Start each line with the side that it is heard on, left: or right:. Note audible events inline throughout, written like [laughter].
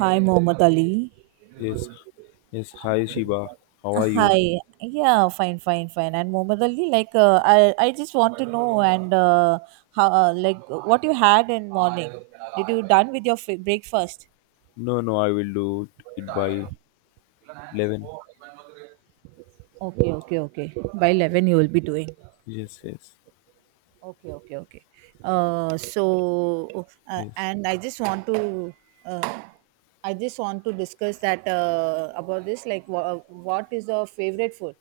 right: Hi, Muhammad Ali.
left: Yes, yes. Hi, Shiba. How are you?
right: Hi. Yeah, fine, fine, fine. And Muhammad Ali, like, I just want to know and how, like, what you had in morning. Did you done with your breakfast?
left: No, no. I will do it by 11.
right: Okay, okay, okay. By 11, you will be doing.
left: Yes, yes,
right: Okay, okay, okay.
left: yes.
right: And uh, I just want to discuss that about this. Like, what is your favorite food?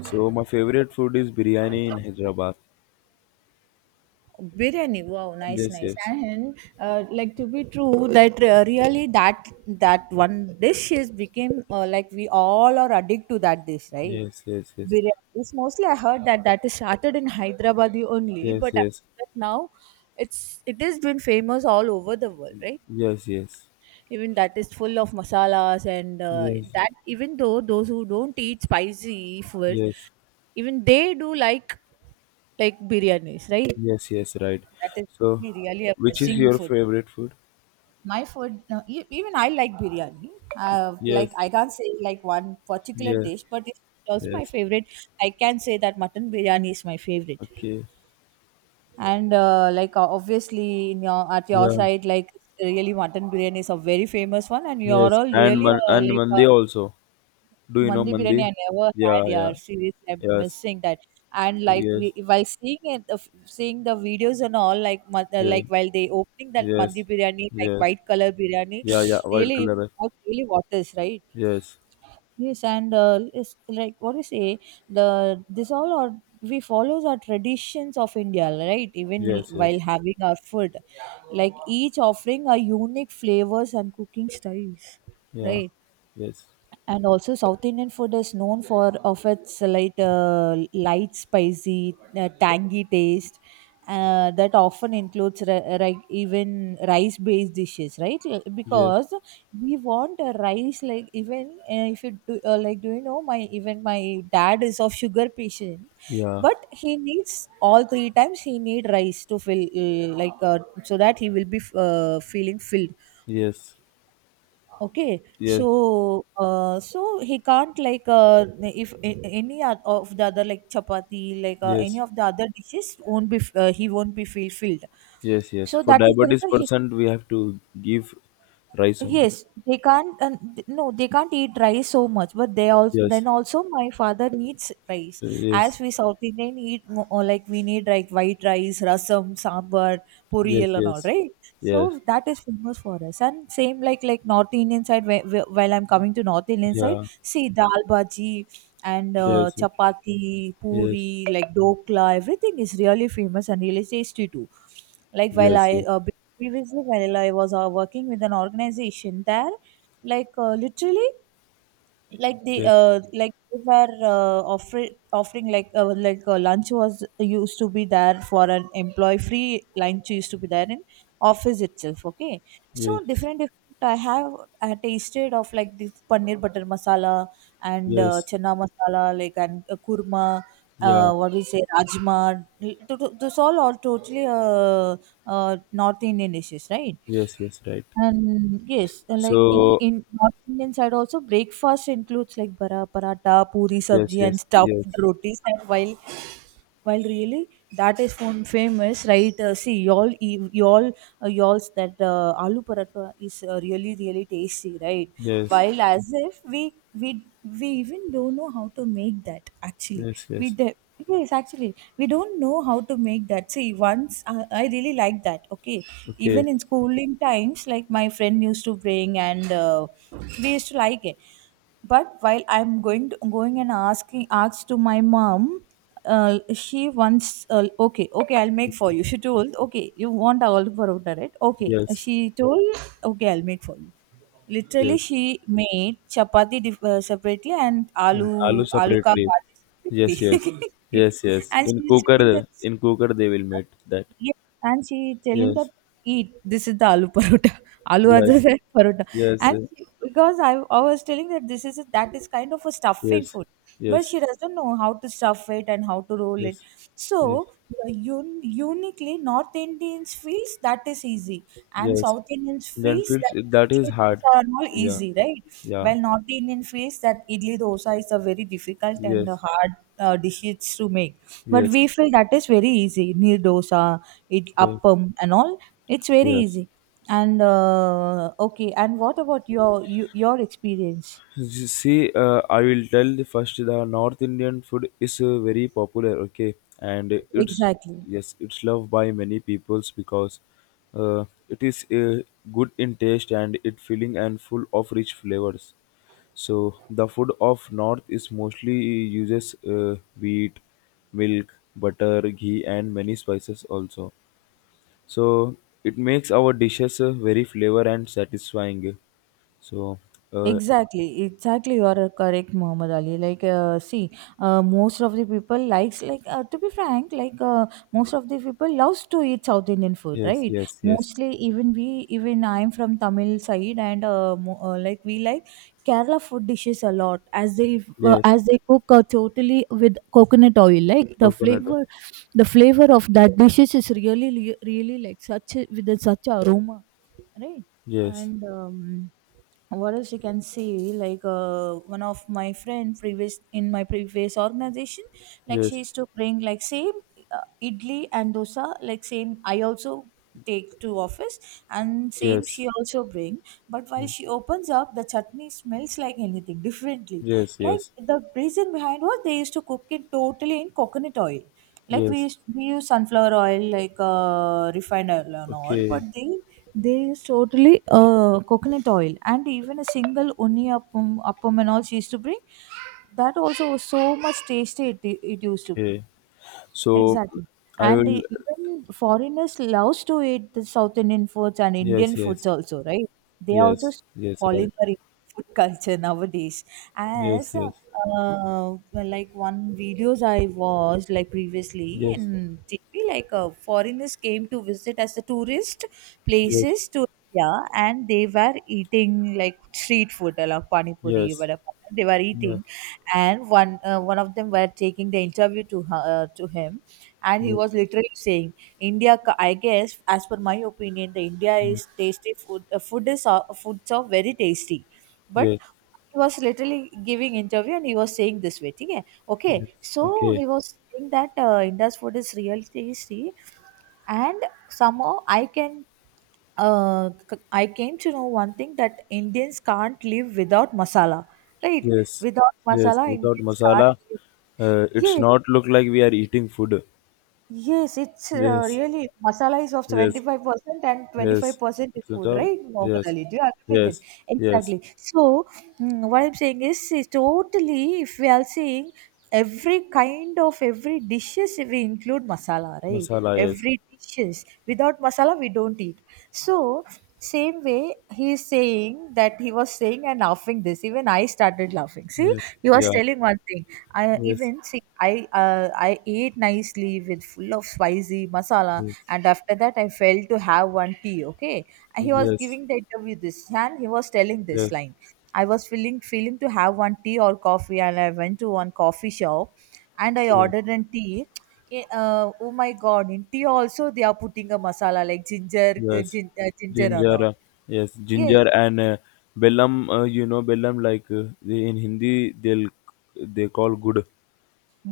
left: So my favorite food is biryani in Hyderabad.
right: Biryani, wow, nice,
left: Yes,
right: nice.
left: yes,
right: And like to be true that really that one dish is became like we all are addicted to that dish, right?
left: yes, yes, yes,
right: Biryani is mostly, I heard that that is started in Hyderabad only.
left: yes, yes,
right: But I
left: yes,
right: that now it has been famous all over the world, right?
left: yes,
right: Even that is full of masalas, and
left: yes,
right: that even though those who don't eat spicy food,
left: yes,
right: even they do like biryanis, right?
left: yes, yes. Right.
right: That is
left: So,
right: really, really a
left: which is
right: blessing
left: your
right: food.
left: favorite food?
right: My food, no, even I like biryani.
left: Yes,
right: Like I can't say like one particular
left: yes,
right: dish, but it's also my
left: yes.
right: favorite. I can say that mutton biryani is my favorite.
left: Okay.
right: And like Obviously, in your at your
left: Yeah.
right: side, like really mutton biryani is a very famous one, and you're
left: Yes.
right: all
left: And
right: really
left: man- and mandi also. Do you know
right: Mandi biryani
left: mandi?
right: I never had,
left: Yeah.
right: yeah.
left: Yeah.
right: Seriously, I'm
left: Yes.
right: missing that. And like we,
left: Yes.
right: while seeing it, seeing the videos and all, like
left: Yeah.
right: like while they opening that mandi
left: Yes.
right: biryani, like
left: Yes.
right: white color biryani,
left: Yeah. Yeah.
right: [sniffs]
left: White
right: really,
left: color.
right: really what is right?
left: Yes.
right: Yes, and it's like what do you say? The this all are we follows our traditions of India, right? Even
left: Yes.
right: while
left: Yes.
right: having our food, like each offering a unique flavors and cooking styles,
left: Yeah.
right: right?
left: Yes.
right: And also South Indian food is known for of its light light spicy tangy taste that often includes even rice based dishes, right?
left: Yes.
right: Because we want a rice, like even if you do like do you know my even my dad is of sugar patient,
left: Yeah.
right: but he needs all three times he need rice to fill so that he will be feeling filled.
left: Yes.
right: Okay,
left: Yes.
right: so he can't like if of the other like chapati like any
left: Yes.
right: of the other dishes won't be he won't be feel filled,
left: Yes. Yes.
right: so
left: For
right: that is the
left: diabetes
right: reason he.
left: percent, we have to give rice only.
right: Yes, they can't. No, they can't eat rice so much. But they also,
left: Yes.
right: then also my father needs rice.
left: Yes.
right: As we South Indian eat or like we need like white rice, rasam, sambar,
left: Yes.
right: puriyal, and all
left: Yes.
right: right.
left: Yes.
right: So that is famous for us. And same like North Indian side. Where, while I'm coming to North Indian side,
left: Yeah.
right: see dal bhaji and
left: Yes. Yes.
right: chapati,
left: Yes.
right: puri, like dokla, everything is really famous and really tasty too. Like while
left: Yes.
right: I Previously while I was working with an organization there, like literally, like they were offering like lunch was used to be there for an employee, free lunch used to be there in office itself. Okay, so
left: Yes. Yes.
right: different different. I have I tasted of like this paneer butter masala and
left: Yes.
right: chana masala and kurma.
left: Yeah.
right: What we say, rajma. This all are totally North Indian dishes, right?
left: Yes. Yes. Right.
right: And yes, like
left: So
right: in North Indian side also breakfast includes like bara paratha, puri
left: yes.
right: sabji and
left: Yes. Yes.
right: stuffed rotis. And while really that is famous, right? See, y'all y'all's that aloo paratha is really really tasty, right?
left: Yes.
right: While as if we even don't know how to make that actually.
left: Yes.
right: We
left: Yes.
right: de- Yes, actually, we don't know how to make that. See, once I really like that. Okay, even
left: Okay.
right: in schooling times, like my friend used to bring, and we used to like it. But while I'm going and asking asked to my mom, she wants okay, okay, I'll make for you. She told okay, you want all parotta, right? Okay,
left: Yes,
right: she told okay, I'll make for you. Literally,
left: yes.
right: she made chapati separately and
left: Mm, aloo
right: aloo ka
left: separately.
right: bhaji
left: Yes, yes.
right: separately. [laughs] [laughs]
left: Yes, yes.
right: And
left: In
right: she is telling that,
left: cooker, in cooker they will make that.
right: yeah, and she is telling that
left: Yes,
right: eat. This is the aloo parota, [laughs] aloo other
left: yes,
right: than [laughs] parota.
left: yes, eh,
right: Because I was telling that that is kind of a stuffing
left: yes,
right: food, but
left: yes,
right: she doesn't know how to stuff it and how to roll it.
left: yes, yes,
right: So the uniquely North Indians feels that is easy and
left: yes.
right: South Indians
left: Then
right: feels
left: feels
right: that
left: that is
right: idli
left: hard.
right: dosa are not
left: Yeah,
right: easy, right?
left: yeah.
right: While North Indian feels that idli dosa is a very difficult and a
left: Yes,
right: hard dishes to make, but we
left: yes,
right: feel that is very easy. Neer dosa, it
left: yes,
right: appam and all, it's very
left: yes.
right: easy. And okay, and what about you, your experience?
left: You see, I will tell the first the North Indian food is very popular, okay, and it's
right: Exactly.
left: yes, it's loved by many peoples because it is good in taste and it filling and full of rich flavors. So the food of North is mostly uses wheat, milk, butter, ghee, and many spices also. So it makes our dishes very flavor and satisfying. So uh,
right: Exactly, exactly. You are correct, Muhammad Ali. Like, see, most of the people likes like to be frank, like most of the people loves to eat South Indian food,
left: yes,
right: right?
left: yes, yes.
right: Mostly, even I'm from Tamil side, and like we like Kerala food dishes a lot,
left: Yes,
right: as they cook totally with coconut oil. Like
left: coconut oil.
right: the flavor of that dishes is really, really really like such a, with a, such aroma, right?
left: Yes,
right: And what else you can see, like one of my friend previous in my previous organization, like she
left: yes,
right: used to bring like same idli and dosa, like same I also take to office and same
left: yes,
right: she also bring, but while
left: yes,
right: she opens up the chutney smells like anything [laughs] differently.
left: yes,
right: Like
left: yes,
right: the reason behind was they used to cook it totally in coconut oil. Like
left: yes.
right: we use sunflower oil like refined oil and all, but
left: Okay,
right: they use totally coconut oil, and even a single uni appam and all she used to bring. That also was so much tasty it, it used to be.
left: okay. So
right: Exactly.
left: I
right: And
left: will.
right: they, even foreigners loves to eat the South Indian foods and Indian
left: Yes,
right: foods
left: yes,
right: also, right? They are also
left: yes, yes. Right.
right: following our food [laughs] culture nowadays.
left: Yes,
right: As
left: yes,
right: Well, like one videos I watched like previously
left: yes,
right: in TV, like foreigners came to visit as the tourist
left: yes, yes,
right: places to India, and they were eating like street food, like pani puri,
left: yes,
right: vada pav. They were
left: yes,
right: eating, and one of them were taking the interview to her, to him, and he was literally saying, I guess as per my opinion the India
left: mm,
right: is tasty food, food is foods are very tasty. But
left: yes,
right: he was literally giving interview and he was saying this way, okay, okay.
left: yes.
right: So
left: Okay.
right: he was saying that India's food is really tasty, and somehow I came to know one thing that Indians can't live without masala, right?
left: Yes,
right: Without
left: yes.
right: masala,
left: Without
right: Indians can't
left: masala,
right: live.
left: it's
right: Yes,
left: not look like we are eating food.
right: yes, it's
left: Yes,
right: really masala is of
left: yes,
right: 75% and
left: yes.
right: 25% is
left: It's not-
right: food,
left: a-
right: right?
left: Yes,
right: Normally, do you agree with it?
left: yes, yes.
right: Exactly. So, mm, what I'm saying is totally if we are saying every kind of every dishes we include masala, right?
left: Masala. Yes.
right: Every dishes without masala we don't eat. So, same way he is saying that he was saying and laughing this. Even I started laughing. See,
left: Yes,
right: he was
left: yeah,
right: telling one thing. I
left: yes,
right: even see I ate nicely with full of spicy masala
left: yes,
right: and after that I failed to have one tea, okay, and
left: oh,
right: he was
left: yes,
right: giving the interview this and he was telling this
left: yes,
right: line. I was feeling to have one tea or coffee and I went to one coffee shop and I
left: yeah,
right: ordered a tea. Oh my god, in tea also they are putting a masala like ginger
left: yes,
right: ginger and
left: ginger,
right: all.
left: uh, yes,
right: Yes,
left: ginger and bellam, you know, bellam like they, in Hindi they'll they call good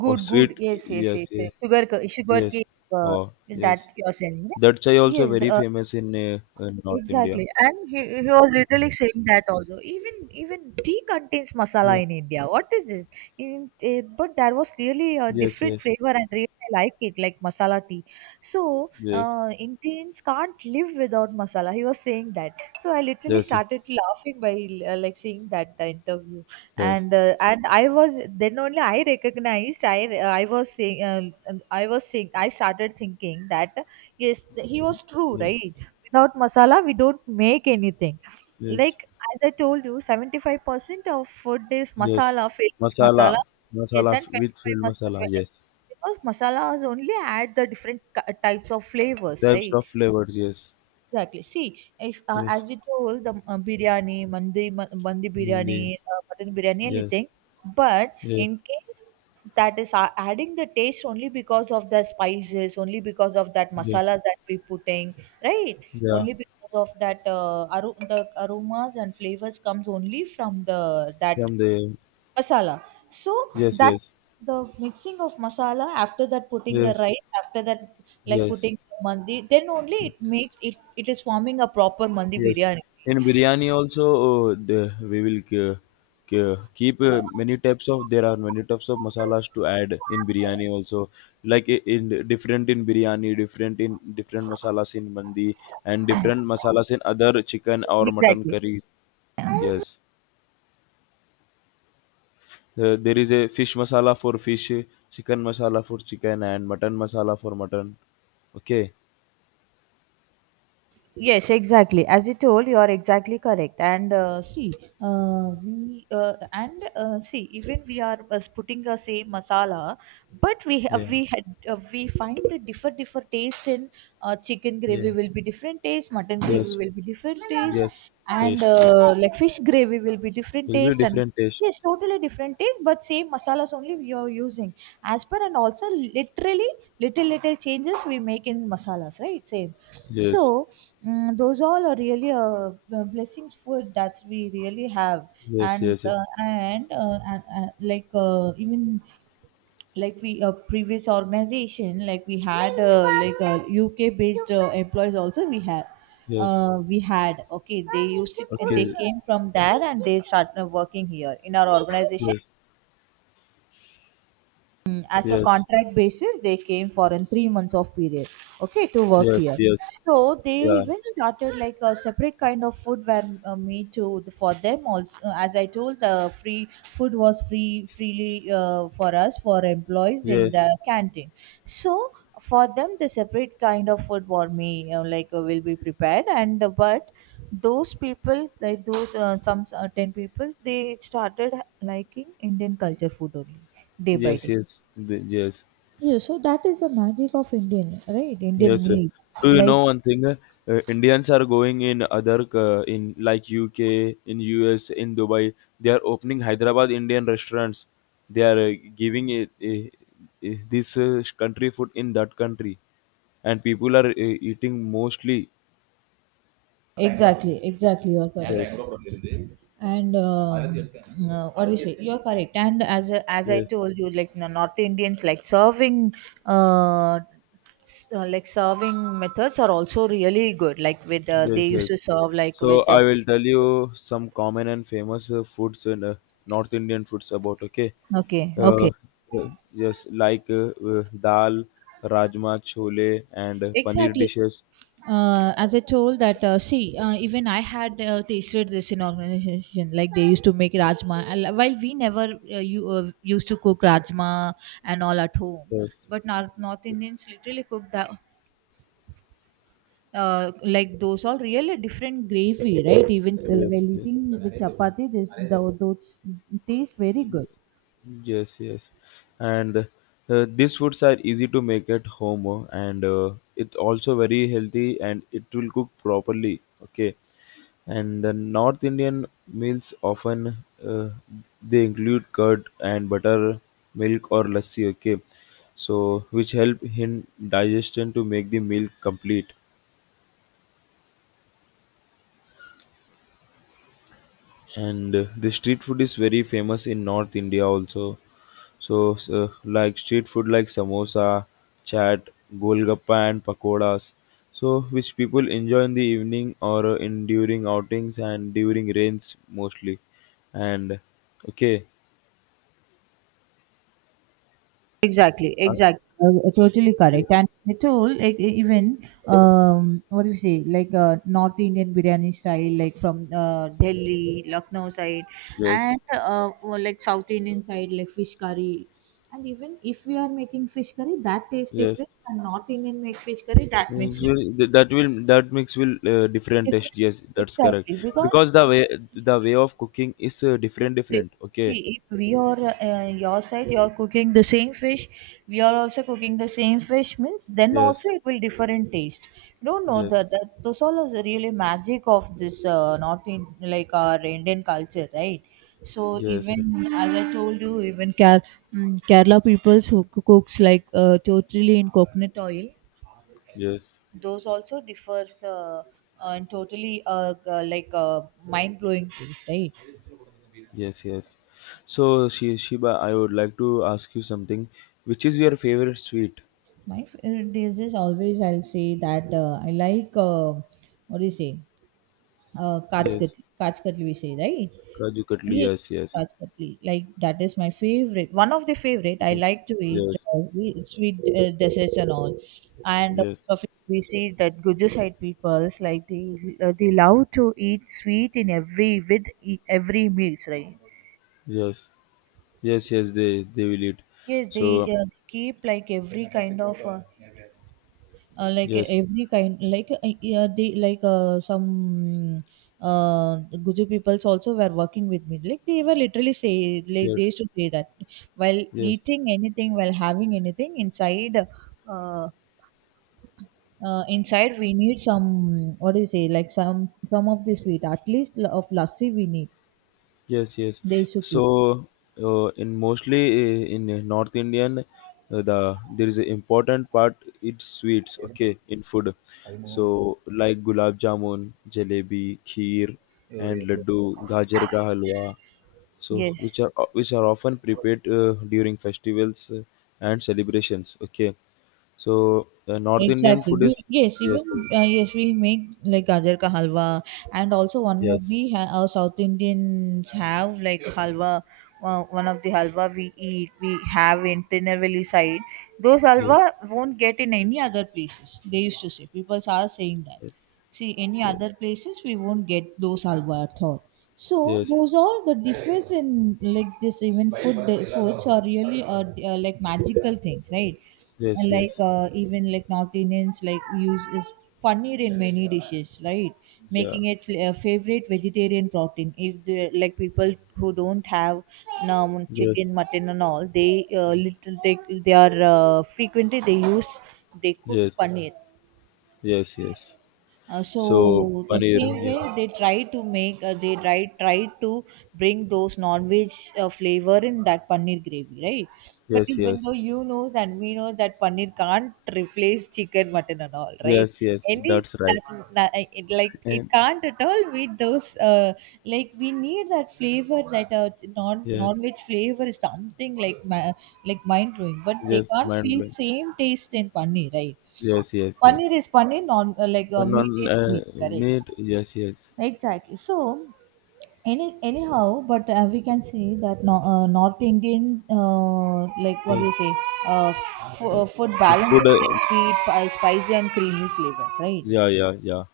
left: or
right: good
left: sweet.
right: good, yes yes
left: Yes,
right: yes, yes.
left: yes,
right: Sugar
left: yes,
right: cake, uh,
left: oh yes,
right: that you're selling, right?
left: that chai also
right: Yes, the,
left: very famous in North India.
right: exactly, and he was literally saying that also. Even even tea contains masala in India. What is this? But there was really a
left: Yes,
right: different
left: yes,
right: flavor, and really I like it, like masala tea. So
left: yes,
right: Indians can't live without masala. He was saying that. So I literally
left: yes, yes,
right: started laughing by like seeing that interview,
left: yes,
right: and and I was then only I recognized. I was saying I was saying I started thinking that yes, he was true,
left: yes,
right: right? Without masala we don't make anything,
left: yes,
right: like as I told you, 75% of food is
left: yes.
right: masala, filled of
left: Masala,
right: masala. Yes, and
left: with
right: 25
left: filled
right: must,
left: masala. Yes,
right: because masalas only add the different types of flavors,
left: types
right: right?
left: of flavors, yes,
right: Exactly. See, if,
left: yes,
right: as you told, the biryani, mandi, mandi
left: bundi,
right: biryani, mutton biryani,
left: yes,
right: anything. But
left: yes,
right: in case that is adding the taste only because of the spices, only because of that
left: yes,
right: masalas that we putting, right?
left: yeah,
right: Only because of that the aromas and flavors comes only from the that
left: from the,
right: masala. So
left: yes,
right: that
left: yes,
right: the mixing of masala after that putting the
left: yes,
right: rice after that like
left: yes,
right: putting the mandi then only it makes it it is forming a proper mandi
left: yes.
right: biryani.
left: In biryani also, we will keep many types of, there are many types of masalas to add in biryani also. Different in biryani, different in different masalas in mandi, and different masalas in other chicken or mutton
right: Exactly.
left: curry. Yes. There is a fish masala for fish, chicken masala for chicken, and mutton masala for mutton. Okay.
right: Yes, exactly. As you told, you are exactly correct. And see, we and see, even we are putting the same masala, but
left: Yeah,
right: we find a different different taste in chicken gravy
left: yeah,
right: will be different taste, mutton gravy
left: yes,
right: will be different taste,
left: yes,
right: and
left: taste. Yes.
right: uh, like fish gravy will be different
left: Will be
right: taste, and
left: different taste.
right: yes, totally different taste, but same masalas only we are using. As per and also literally little little changes we make in masalas right same
left: Yes.
right: so those all are really blessings food that we really have
left: Yes,
right: and
left: yes,
right: like even like we a previous organization like we had like a UK based employees also we had.
left: yes.
right: Okay, they used to they
left: Okay,
right: came from there and they started working here in our organization.
left: yes,
right: Mm, as a
left: yes,
right: contract basis they came for in 3 months of period, okay, to work
left: yes,
right: here.
left: yes.
right: So they
left: Yeah,
right: even started like a separate kind of food where me too for them also as I told the free food was free freely for us for employees in the
left: yes,
right: canteen. So for them the separate kind of food for me like will be prepared and but those people like those some 10 people they started liking Indian culture food only, day by
left: yes,
right: day.
left: yes. The, yes.
right: Yeah, so that is the magic of Indian, right? Indian
left: Yes, sir.
right: meals.
left: Do you
right: Like,
left: know one thing? Indians are going in other in like UK, in US, in Dubai. They are opening Hyderabad Indian restaurants. They are giving it, this country food in that country, and people are eating mostly.
right: exactly, exactly, you're correct.
left: Yes,
right: And what do you say? You're correct. And as I
left: yes,
right: told you, like the North Indians, like serving, uh, like serving methods are also really good. Like with they
left: yes,
right: used
left: yes.
right: to serve like
left: So
right: with
left: I will tell you some common and famous foods in North Indian foods about. Okay.
right: okay, okay.
left: Yes, like dal, rajma, chole, and paneer
right: Exactly.
left: dishes.
right: As I told that see even I had tasted this in organization like they used to make rajma. While we never you used to cook rajma and all at home,
left: Yes,
right: but North, North Indians literally cook that. Like those all really different gravy, right?
left: yes,
right: While
left: yes,
right: eating the chapati, those taste very good.
left: yes, yes. And these foods are easy to make at home, and it also very healthy, and it will cook properly. Okay, and the North Indian meals often uh, they include curd and butter, milk or lassi. Okay, so which help in digestion to make the meal complete and the street food is very famous in North India also. So, so like street food like samosa, chaat, golgappa and pakodas, so which people enjoy in the evening or in during outings and during rains mostly. And okay,
right: Exactly,
left: uh,
right: exactly. Totally correct.
left: yes,
right: And at all, like even what do you say, like North Indian biryani style, like from Delhi, Lucknow side,
left: yes,
right: and well, like South Indian side, like fish curry. And even if we are making fish curry, that tastes different,
left: yes.
right: and North Indian make fish curry, that
left: Mm,
right: makes
left: so
right: it
left: that will that mix will different
right: different.
left: taste, yes, that's correct
right: Exactly, because
left: because the way of cooking is different
right: It's di-
left: different, okay,
right: see, if we are your side, you are cooking the same fish, we are also cooking the same fish meal, then also
left: yes,
right: it will differ in taste. You don't know
left: yes.
right: that, that those all is really magic of this North in, like our Indian culture, right? So
left: Yes, re-
right: even as I told you, Kerala people who cooks like totally in coconut oil,
left: yes,
right: those also differs in totally like mind blowing taste, right?
left: yes, yes. So, Shiba, I would like to ask you something. Which is your favorite sweet?
right: My favorite dishes always I'll say that I like what do you say,
left: Yes,
right: kachkatli, kachkatli we say, right?
left: Kaju Katli.
right: Yes,
left: Yes, yes,
right: kachkatli, like that is my favorite, one of the favorite I
left: yes,
right: like to eat.
left: yes,
right: Sweet desserts and all, and
left: yes,
right: of it we see that Gujarat peoples like they love to eat sweet in every with every meals, right?
left: yes, yes, yes, they will eat.
right: Yes
left: So,
right: they keep like every kind of uh, like
left: yes,
right: every kind, like yeah, they like some the Guju peoples also were working with me. Like they were literally say, like they
left: yes,
right: used to say that while
left: yes.
right: eating anything, while having anything inside, uh, inside we need some, what do you say, like some of the sweet, at least of lassi we need.
left: Yes, yes.
right: They used to give.
left: So, in mostly in North Indian, the there is an important part. It's sweets, okay, in food. So, like gulab jamun, jalebi, kheer, and laddu, gajar ka halwa. So,
right: Yes.
left: which are often prepared during festivals and celebrations. Okay, so North Indian
right: Exactly.
left: food
right: We,
left: is
right: yes, even
left: yes, yes,
right: yes, we make like gajar ka halwa, and also one more
left: yes,
right: our South Indians have like halwa. One of the halwa we eat, we have in Tirunelveli side. Those
left: yes,
right: halwa won't get in any other places. They used to say, people are saying that. See, any other
left: yes,
right: places we won't get those halwa at all. So
left: yes,
right: those all the difference in like this even food, foods are really like magical things, right?
left: yes, yes,
right: And like
left: yes,
right: even like North Indians like use is paneer in many dishes, right?
left: yeah,
right: Making it a favorite vegetarian protein. If the like people who don't have
left: yes,
right: chicken, mutton, and all, they little they are frequently they use, they cook
left: yes.
right: paneer.
left: Yes, yes.
right: Uh, so
left: So
right: the
left: paneer,
right: same way
left: yeah.
right: they try to make they try to bring those non-veg flavor in that paneer gravy, right? But
left: Yes,
right: even
left: yes.
right: though you knows and we know that paneer can't replace chicken, mutton, and all, right?
left: Yes, yes.
right: Any
left: That's right.
right: na- na- eh, It, like it
left: And
right: can't at all with those like we need that flavor, that non,
left: yes,
right: non-veg flavor is something like like mind blowing, but they
left: yes,
right: can't
left: mind
right: feel
left: blowing.
right: same taste in paneer, right?
left: Yes, yes, yes.
right: Paneer is paneer, non like
left: And
right: meat
left: on
right: is meat, correct?
left: meat, yes, yes,
right: Exactly. So, any anyhow, but we can see that no, North Indian, like what do you
left: yes.
right: say, food
left: F- food,
right: balances like sweet, spicy, and creamy flavors, right?
left: yeah, yeah, yeah.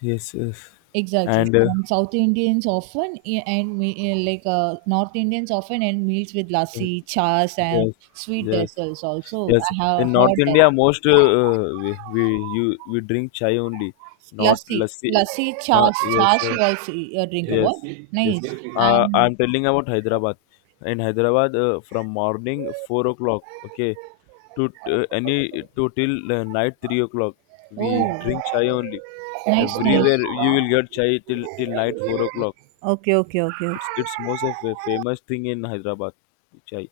left: Yes, yes.
right: Exactly.
left: And
right: South Indians often like North Indians often end meals with lassi, chas, and
left: yes,
right: sweet
left: yes,
right: desserts. Also,
left: yes.
right: I have
left: In North
right: heard that.
left: India, most we you we drink chai only, not
right: Lassi,
left: lassi.
right: lassi,
left: Not
right: chas,
left: yes,
right: chas you also drink about.
left: yes, yes.
right: Nice. And
left: I'm telling about Hyderabad. In Hyderabad, from morning 4 o'clock, okay, to any to till night 3 o'clock, we
right: oh,
left: drink chai only.
right: nice, nice.
left: Everywhere you will get chai till till night 4 o'clock.
right: Okay, okay, okay.
left: It's most of a famous thing in Hyderabad, chai.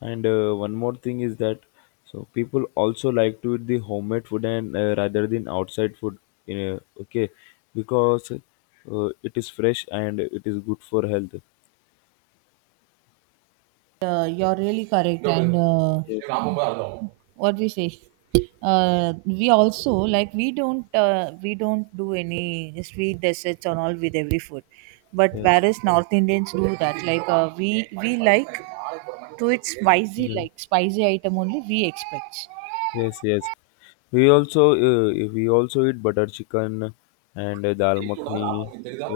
left: And one more thing is that so people also like to eat the homemade food and rather than outside food. Okay, because it is fresh and it is good for health.
right: You're really correct. And
left: Yes.
right: what we say? We also like, we don't do any sweet desserts and all with every food, but
left: Yes.
right: whereas North Indians do that. Like we like to it spicy,
left: Yeah.
right: like spicy item only we expect.
left: Yes, yes. We also eat butter chicken and dal makhani,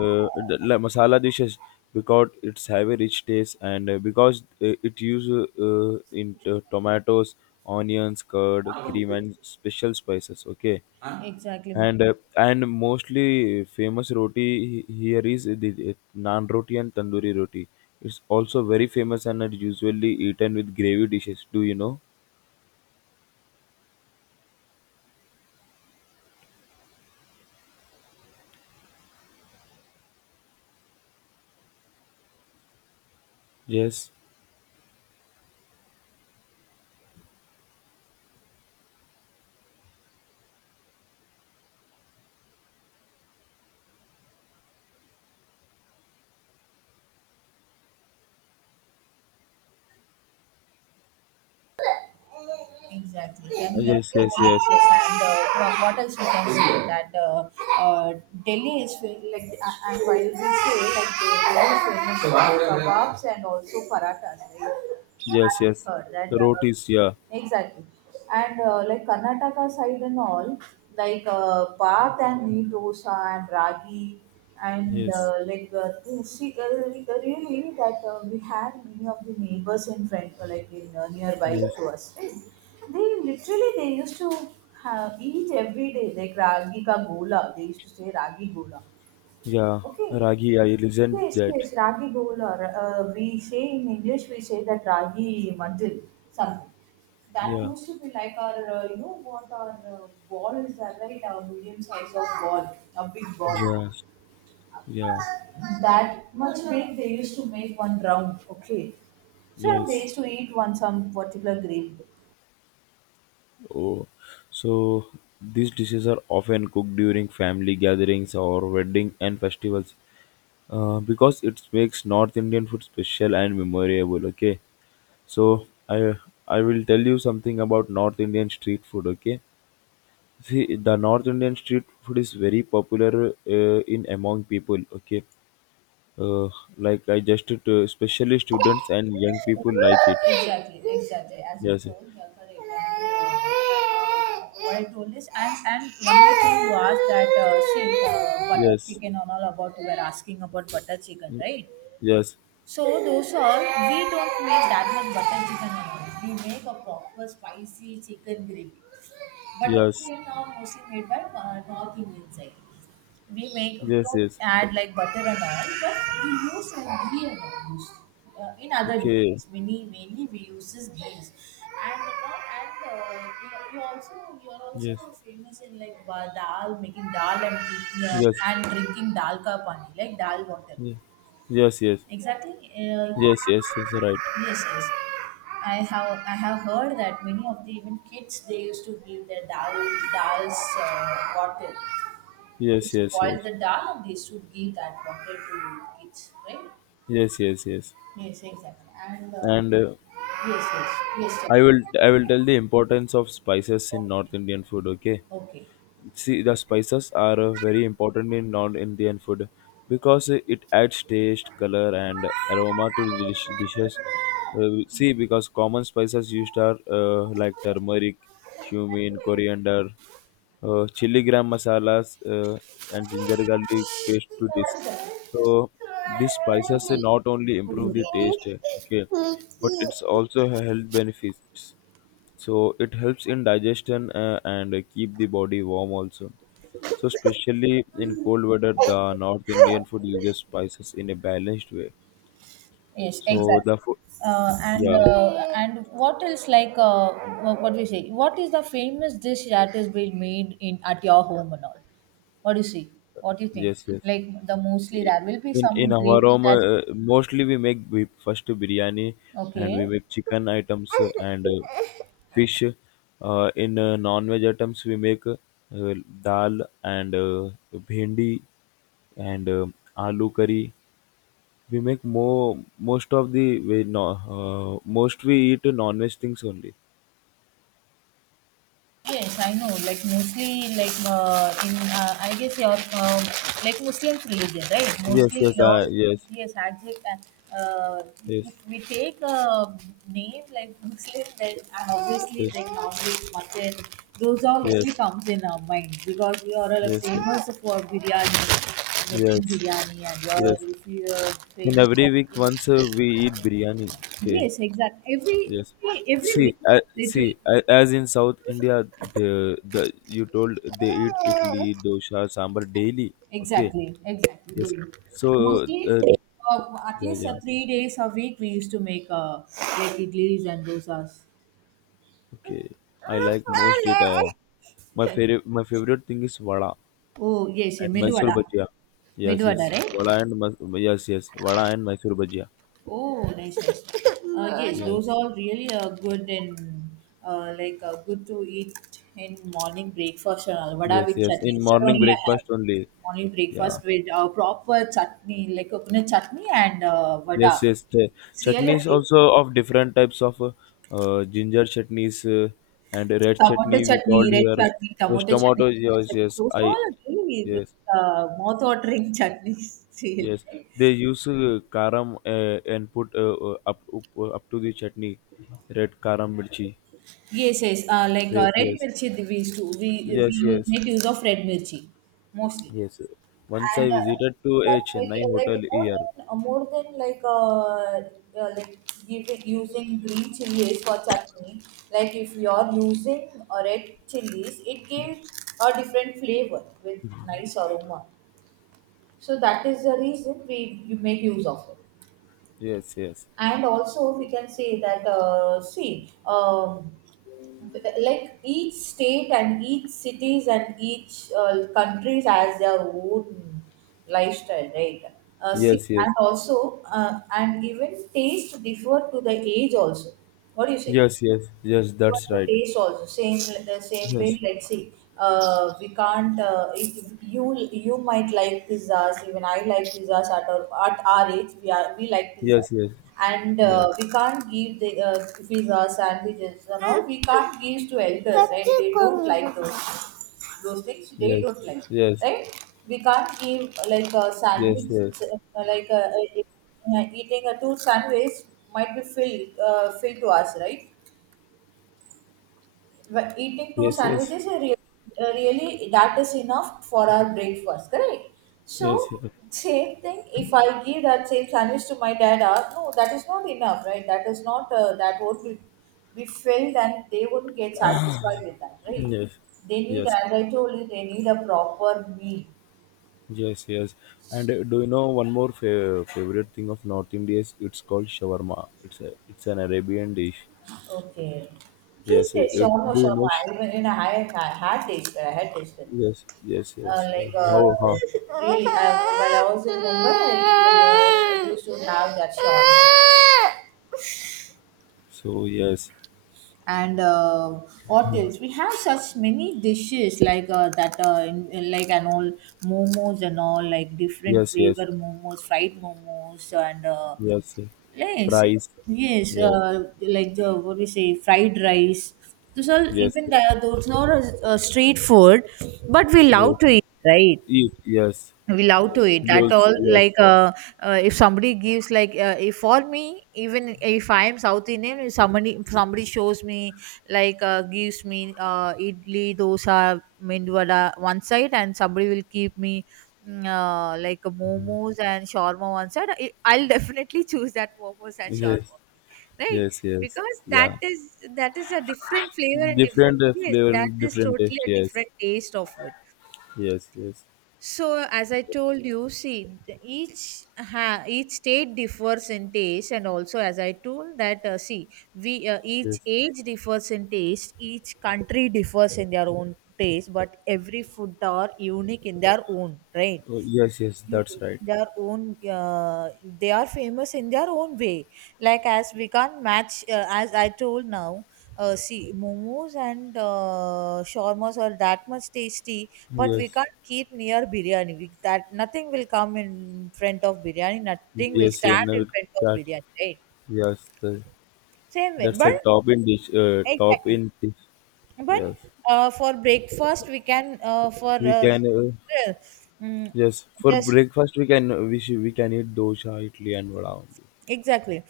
left: masala dishes because it's have a rich taste and because it uses tomatoes, onions, curd, cream, and special spices. Okay,
right: Exactly.
left: and mostly famous roti here is the naan roti and tandoori roti. It's also very famous and are usually eaten with gravy dishes. Do you know? Yes,
right: Exactly. Can you,
left: yes, yes, yes.
right: yes, and what else we can say that uh, Delhi is like and while we say like they are famous for kebabs and also parathas, right?
left: Yes,
right: I
left: yes.
right: heard that
left: Rotis, yeah.
right: exactly, and like Karnataka side and all, like bath and needosa and ragi and
left: Yes,
right: like see really that we had many of the neighbors in front like in nearby
left: yes.
right: to us, right? They literally they used to have, eat every day like ragi ka gola, they used to say ragi gola,
left: Yeah.
right: okay.
left: Ragi, I listened
right: Yes,
left: that.
right: yes, ragi gola. We say in English, we say that ragi madil something, that
left: Yeah.
right: used to be like our you know what, our balls are right, our medium size of ball, a big ball,
left: Yes. Yeah.
right: that much big they used to make one round, okay. So and they
left: Yes.
right: used to eat one some particular grape.
left: Oh. So these dishes are often cooked during family gatherings or wedding and festivals. Because it makes North Indian food special and memorable, okay? So I I will tell you something about North Indian street food, okay? See, the North Indian street food is very popular in among people, okay? uh, like I just to especially students and young people like it.
right: Exactly, exactly. As you
left: Yes,
right: told, you're correct. And, what I told is, and one more thing you asked that butter
left: yes,
right: chicken and all about, you were asking about butter chicken, right?
left: yes,
right: So dosa, we don't make that much butter chicken and all. We make a proper spicy chicken gravy. Butter
left: yes,
right: chicken are mostly made by North Indian side. We make, we
left: yes,
right: don't
left: yes.
right: add like butter and all, but we use some ghee and all use, in other
left: Okay,
right: dishes. Many mainly we use this ghee. And you, you also, you are
left: yes,
right: also famous in like dal, making dal
left: yes,
right: and drinking dal ka pani, like dal water.
left: yes, yes,
right: Exactly.
left: yes, yes, yes, yes. Right.
right: Yes, yes. I have, I have heard that many of the even kids they used to give their dal, dal's water. They
left: Yes, yes,
right: spoil
left: yes,
right: the dal and they used to give that water to kids, right?
left: yes, yes, yes.
right: Yes, exactly. And
left: And
right: yes, yes, yes, sir.
left: I will tell the importance of spices in
right: Okay,
left: North Indian food. Okay.
right: okay.
left: See, the spices are very important in non-Indian food because it adds taste, color, and aroma to the dishes. See, because common spices used are like turmeric, cumin, coriander, chili gram masalas,
right: So
left: and ginger garlic paste to this.
right: what is
left: So these spices not only improve the taste, okay, but it's
right: that?
left: also health benefits. So it helps in digestion and keep the body warm also. So especially in cold weather,
right: Okay.
left: the North Indian food uses spices in a balanced way.
right: Yes,
left: So
right: exactly.
left: the food,
right: And
left: yeah,
right: what else like what do you say? What is the famous dish that is being made in at your home and all? What do you see? What do you think?
left: yes, yes.
right: Like the mostly there will be
left: In
right: some
left: our
right: gravy
left: home,
right: that
left: mostly we make we first biryani and
right: okay.
left: we make chicken items and fish. In non-veg items, we make dal and bhindi and aloo curry. We make more most of the we no, most we eat non-veg things only.
right: Yes, I know. Like mostly, like in I guess your like Muslims religion, right?
left: Yes,
right: Mostly,
left: yes,
right: all
left: yes,
right: yes, exact. Uh, uh,
left: yes,
right: if we take a name like Muslim, then obviously,
left: yes,
right: like normally, mutton, those all
left: yes,
right: only comes in our mind because we are all
left: yes, yes,
right: famous for biryani, making
left: yes,
right: biryani, and you are
left: yes.
right: if you are
left: In
right: famous
left: every
right: for
left: week, once we eat biryani. Okay,
right: yes, exactly. Every
left: yes.
right: every every
left: See,
right: literally
left: as in South India, the you told they eat idli, dosa, sambar daily. Okay,
right: exactly, exactly.
left: yes. So, uh,
right: Mostly,
left: uh,
right: at
left: yeah,
right: least
left: yeah.
right: 3 days a week, we used to make like idlis and dosas.
left: Okay, I like most it.
right: Eh,
left: My favorite thing is vada
right: Oh, yes, yeah,
left: and
right: medu
left: Mysore
right: vada.
left: bhajia.
right: Medu
left: Yes,
right: vada,
left: yes.
right: right?
left: Yes, yes. Vada and Mysore bhajia.
right: Oh, nice, nice. [laughs] Yes, those
left: Yes,
right: are really good and like good to eat in morning breakfast and all. Vada
left: yes,
right: with
left: yes.
right: chutney.
left: In
right: Instead
left: morning
right: only I have
left: breakfast only.
right: morning
left: Yeah.
right: breakfast with proper chutney, like coconut chutney and vada.
left: Yes, yes. The
right: It's really a
left: chutneys
right: tasty
left: also
right: thing.
left: of different types of ginger chutneys and
right: So,
left: red
right: tomato
left: chutney we
right: chutney,
left: called
right: red
left: here.
right: chutney,
left: Yes,
right: tomato chutney,
left: tomato.
right: ginger
left: Yes,
right: chutney.
left: yes.
right: Those all
left: I
right: are really
left: yes,
right: mouth-watering [laughs] chutneys. Really.
left: yes. They use karam and put up to the chutney, red karam mirchi.
right: Yes, yes. Like
left: Yes,
right: red
left: yes,
right: mirchi, we used to we
left: yes,
right: use,
left: yes,
right: make use of red mirchi mostly,
left: yes. Once I
right: and
left: visited to a
right: like make
left: Chennai hotel
right: like
left: here.
right: more than like uh like giving using green chilies for chutney, like if you are using red chilies, it gives a different flavor with nice aroma, so that is the reason we you make use of it.
left: Yes, yes,
right: And also we can say that see like each state and each cities and each countries has their own lifestyle, right? See,
left: yes, yes,
right: and also and even taste differ to the age also, what do you say,
left: yes, yes, yes.
right: for
left: That's
right: to
left: right.
right: taste also same the same way,
left: Yes,
right: let's see, we can't if you, you might like pizzas, even I like pizzas, at our age we are we like pizza,
left: yes, yes,
right: and
left: yes.
right: we can't give the pizza sandwiches, you know, we can't give to elders, right? They don't like those things they
left: Yes,
right: don't like,
left: yes,
right: right? We can't give like a
left: yes,
right: sandwich
left: yes,
right: like eating a two sandwich might be filled filled to us, right? But eating two
left: yes, yes,
right: sandwiches are really, really, that is enough for our breakfast, correct? So
left: yes,
right: same thing. If I give that same sandwich to my dad, ah, no, that is not enough, right? That is not that won't be filled, and they would not get satisfied with that,
left: yes,
right: right?
left: yes,
right: They need,
left: yes,
right: as I told you, they need a proper meal.
left: yes, yes. And do you know one more favorite thing of North India, is it's called shawarma. It's a it's an Arabian dish.
right: Okay. Yes,
left: Yes,
right: yes, shawarma,
left: do you know?
right: shawarma. I Even in I had tasted, I had tasted.
left: Yes, yes, yes.
right: Like
left: How how?
right: really, well, I also remember I used to have that shop.
left: So yes,
right: And what else? We have such many dishes like that, in like and all, momos and all, like different
left: yes, yes,
right: flavor momos, fried momos, and
left: yes.
right: yes,
left: Fries.
right: yes,
left: Yes,
right: like the what we say, fried rice. Those are
left: yes,
right: even
left: yes,
right: the, those are street food, but we love
left: yes.
right: to eat, right?
left: Eat. Yes,
right: Will out to
left: yes.
right: it that
left: Noodles.
right: all
left: Yes,
right: like if somebody gives like if for me, even if I am South Indian, if somebody, if somebody shows me like gives me idli dosa mindwada one side and somebody will keep me like momos and shawarma one side, I'll definitely [laughs] choose that momos and
left: yes,
right: shawarma only, right?
left: yes, yes.
right: Because that
left: Yeah.
right: is, that is a different flavor and different,
left: Different
right: yes,
left: flavor
right: that
left: and
right: is
left: different
right: totally
left: taste,
right: a
left: yes,
right: different taste of food.
left: yes, yes,
right: So, as I told you, see, each ha, each state differs in taste, and also as I told that, see, we each
left: yes,
right: age differs in taste, each country differs in their own taste, but every food are unique in their own, right?
left: oh, yes, yes,
right: You
left: that's right,
right: in their own, they are famous in their own way, like as we can't match as I told now, see momos and shawarmas are that much tasty, but we
left: yes,
right: can't keep near biryani, we, that nothing will come in front of biryani, nothing will
left: yes, yeah,
right: stand
left: no,
right: in front of
left: that,
right: biryani, right?
left: yes, the,
right: Same way,
left: that's
right: but
left: a top in dish, uh, top
right: exactly,
left: in dish
right: but
left: Yes,
right: for breakfast we can
left: we can,
right: uh, mm,
left: yes, for
right: just
left: breakfast we can, we should, we can eat dosha, idli and vada only,
right: exactly.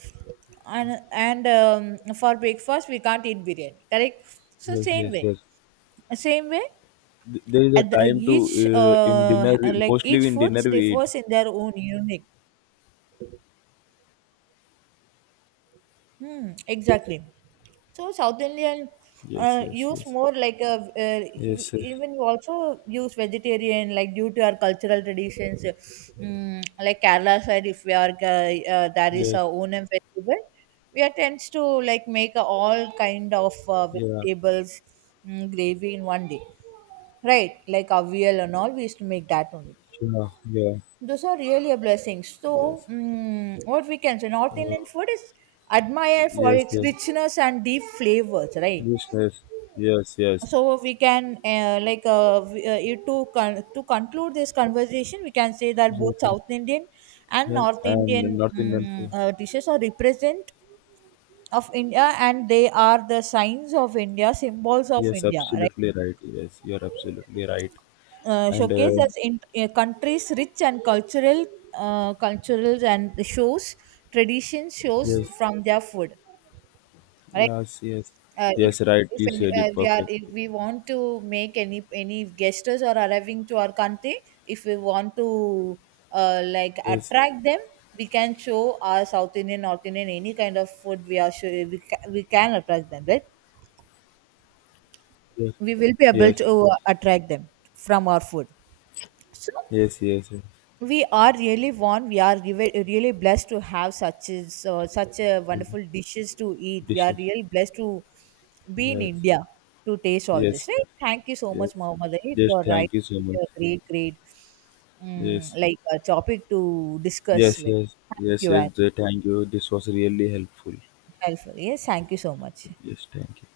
right: And for breakfast we can't eat biryani, correct? So
left: yes,
right: same
left: yes,
right: way,
left: yes.
right: same way.
left: There is a
right: At the,
left: time to
right: each
left: in dinner we
right: like
left: mostly
right: each
left: in dinner
right: foods
left: we eat,
right: differs in their own unique. Hmm, exactly. So South Indian
left: yes, yes,
right: use
left: yes,
right: more like a
left: yes, yes,
right: even you also use vegetarian like due to our cultural traditions. Mm, like Kerala side, if we are there is a
left: yes,
right: Onam festival, we are tends to like make a all kind of
left: yeah,
right: vegetables gravy in one day, right? Like avial and all, we used to make that only.
left: yeah, yeah,
right: Those are really a blessing. So,
left: yes.
right: what we can say, North
left: Uh,
right: Indian food is admired for
left: yes,
right: its
left: yes,
right: richness and deep flavors, right?
left: listeners. Yes, yes,
right: So we can like to conclude this conversation, we can say that both
left: exactly,
right: South Indian and North
left: and
right: Indian
left: North Indian food.
right: dishes are represent of India, and they are the signs of India, symbols of
left: Yes,
right: India, right?
left: absolutely right. Yes, you are absolutely right. And
right: Showcase as in countries rich and cultural culturals and the shows, tradition shows
left: yes,
right: from their food, right?
left: yes, yes,
right: uh, if
left: yes, right.
right: if
left: You
right: any,
left: said it
right: we are, if
left: perfectly.
right: we want to make any guests are arriving to our country, if we want to like
left: Yes,
right: attract them, we can show our South Indian, North Indian, any kind of food, we are sure we, we can attract them, right?
left: yes,
right: We will be able
left: yes,
right: to attract them from our food. So
left: yes, yes, yes.
right: we are really warm, we are really blessed to have such as such a
left: Mm,
right: wonderful dishes to eat. We are
left: dishes.
right: really blessed to be in
left: Yes,
right: India to taste all this,
left: yes,
right: right? Thank you so
left: yes.
right: much, Mohammed Ali,
left: Yes,
right: for, right,
left: thank you so much.
right: a great great
left: Yes,
right: like a topic to discuss
left: yes,
right: with.
left: yes,
right: Thank
left: yes,
right: you,
left: yes.
right: and
left: Thank you. This was really helpful.
right: helpful, yes, thank you so much.
left: Yes, thank you.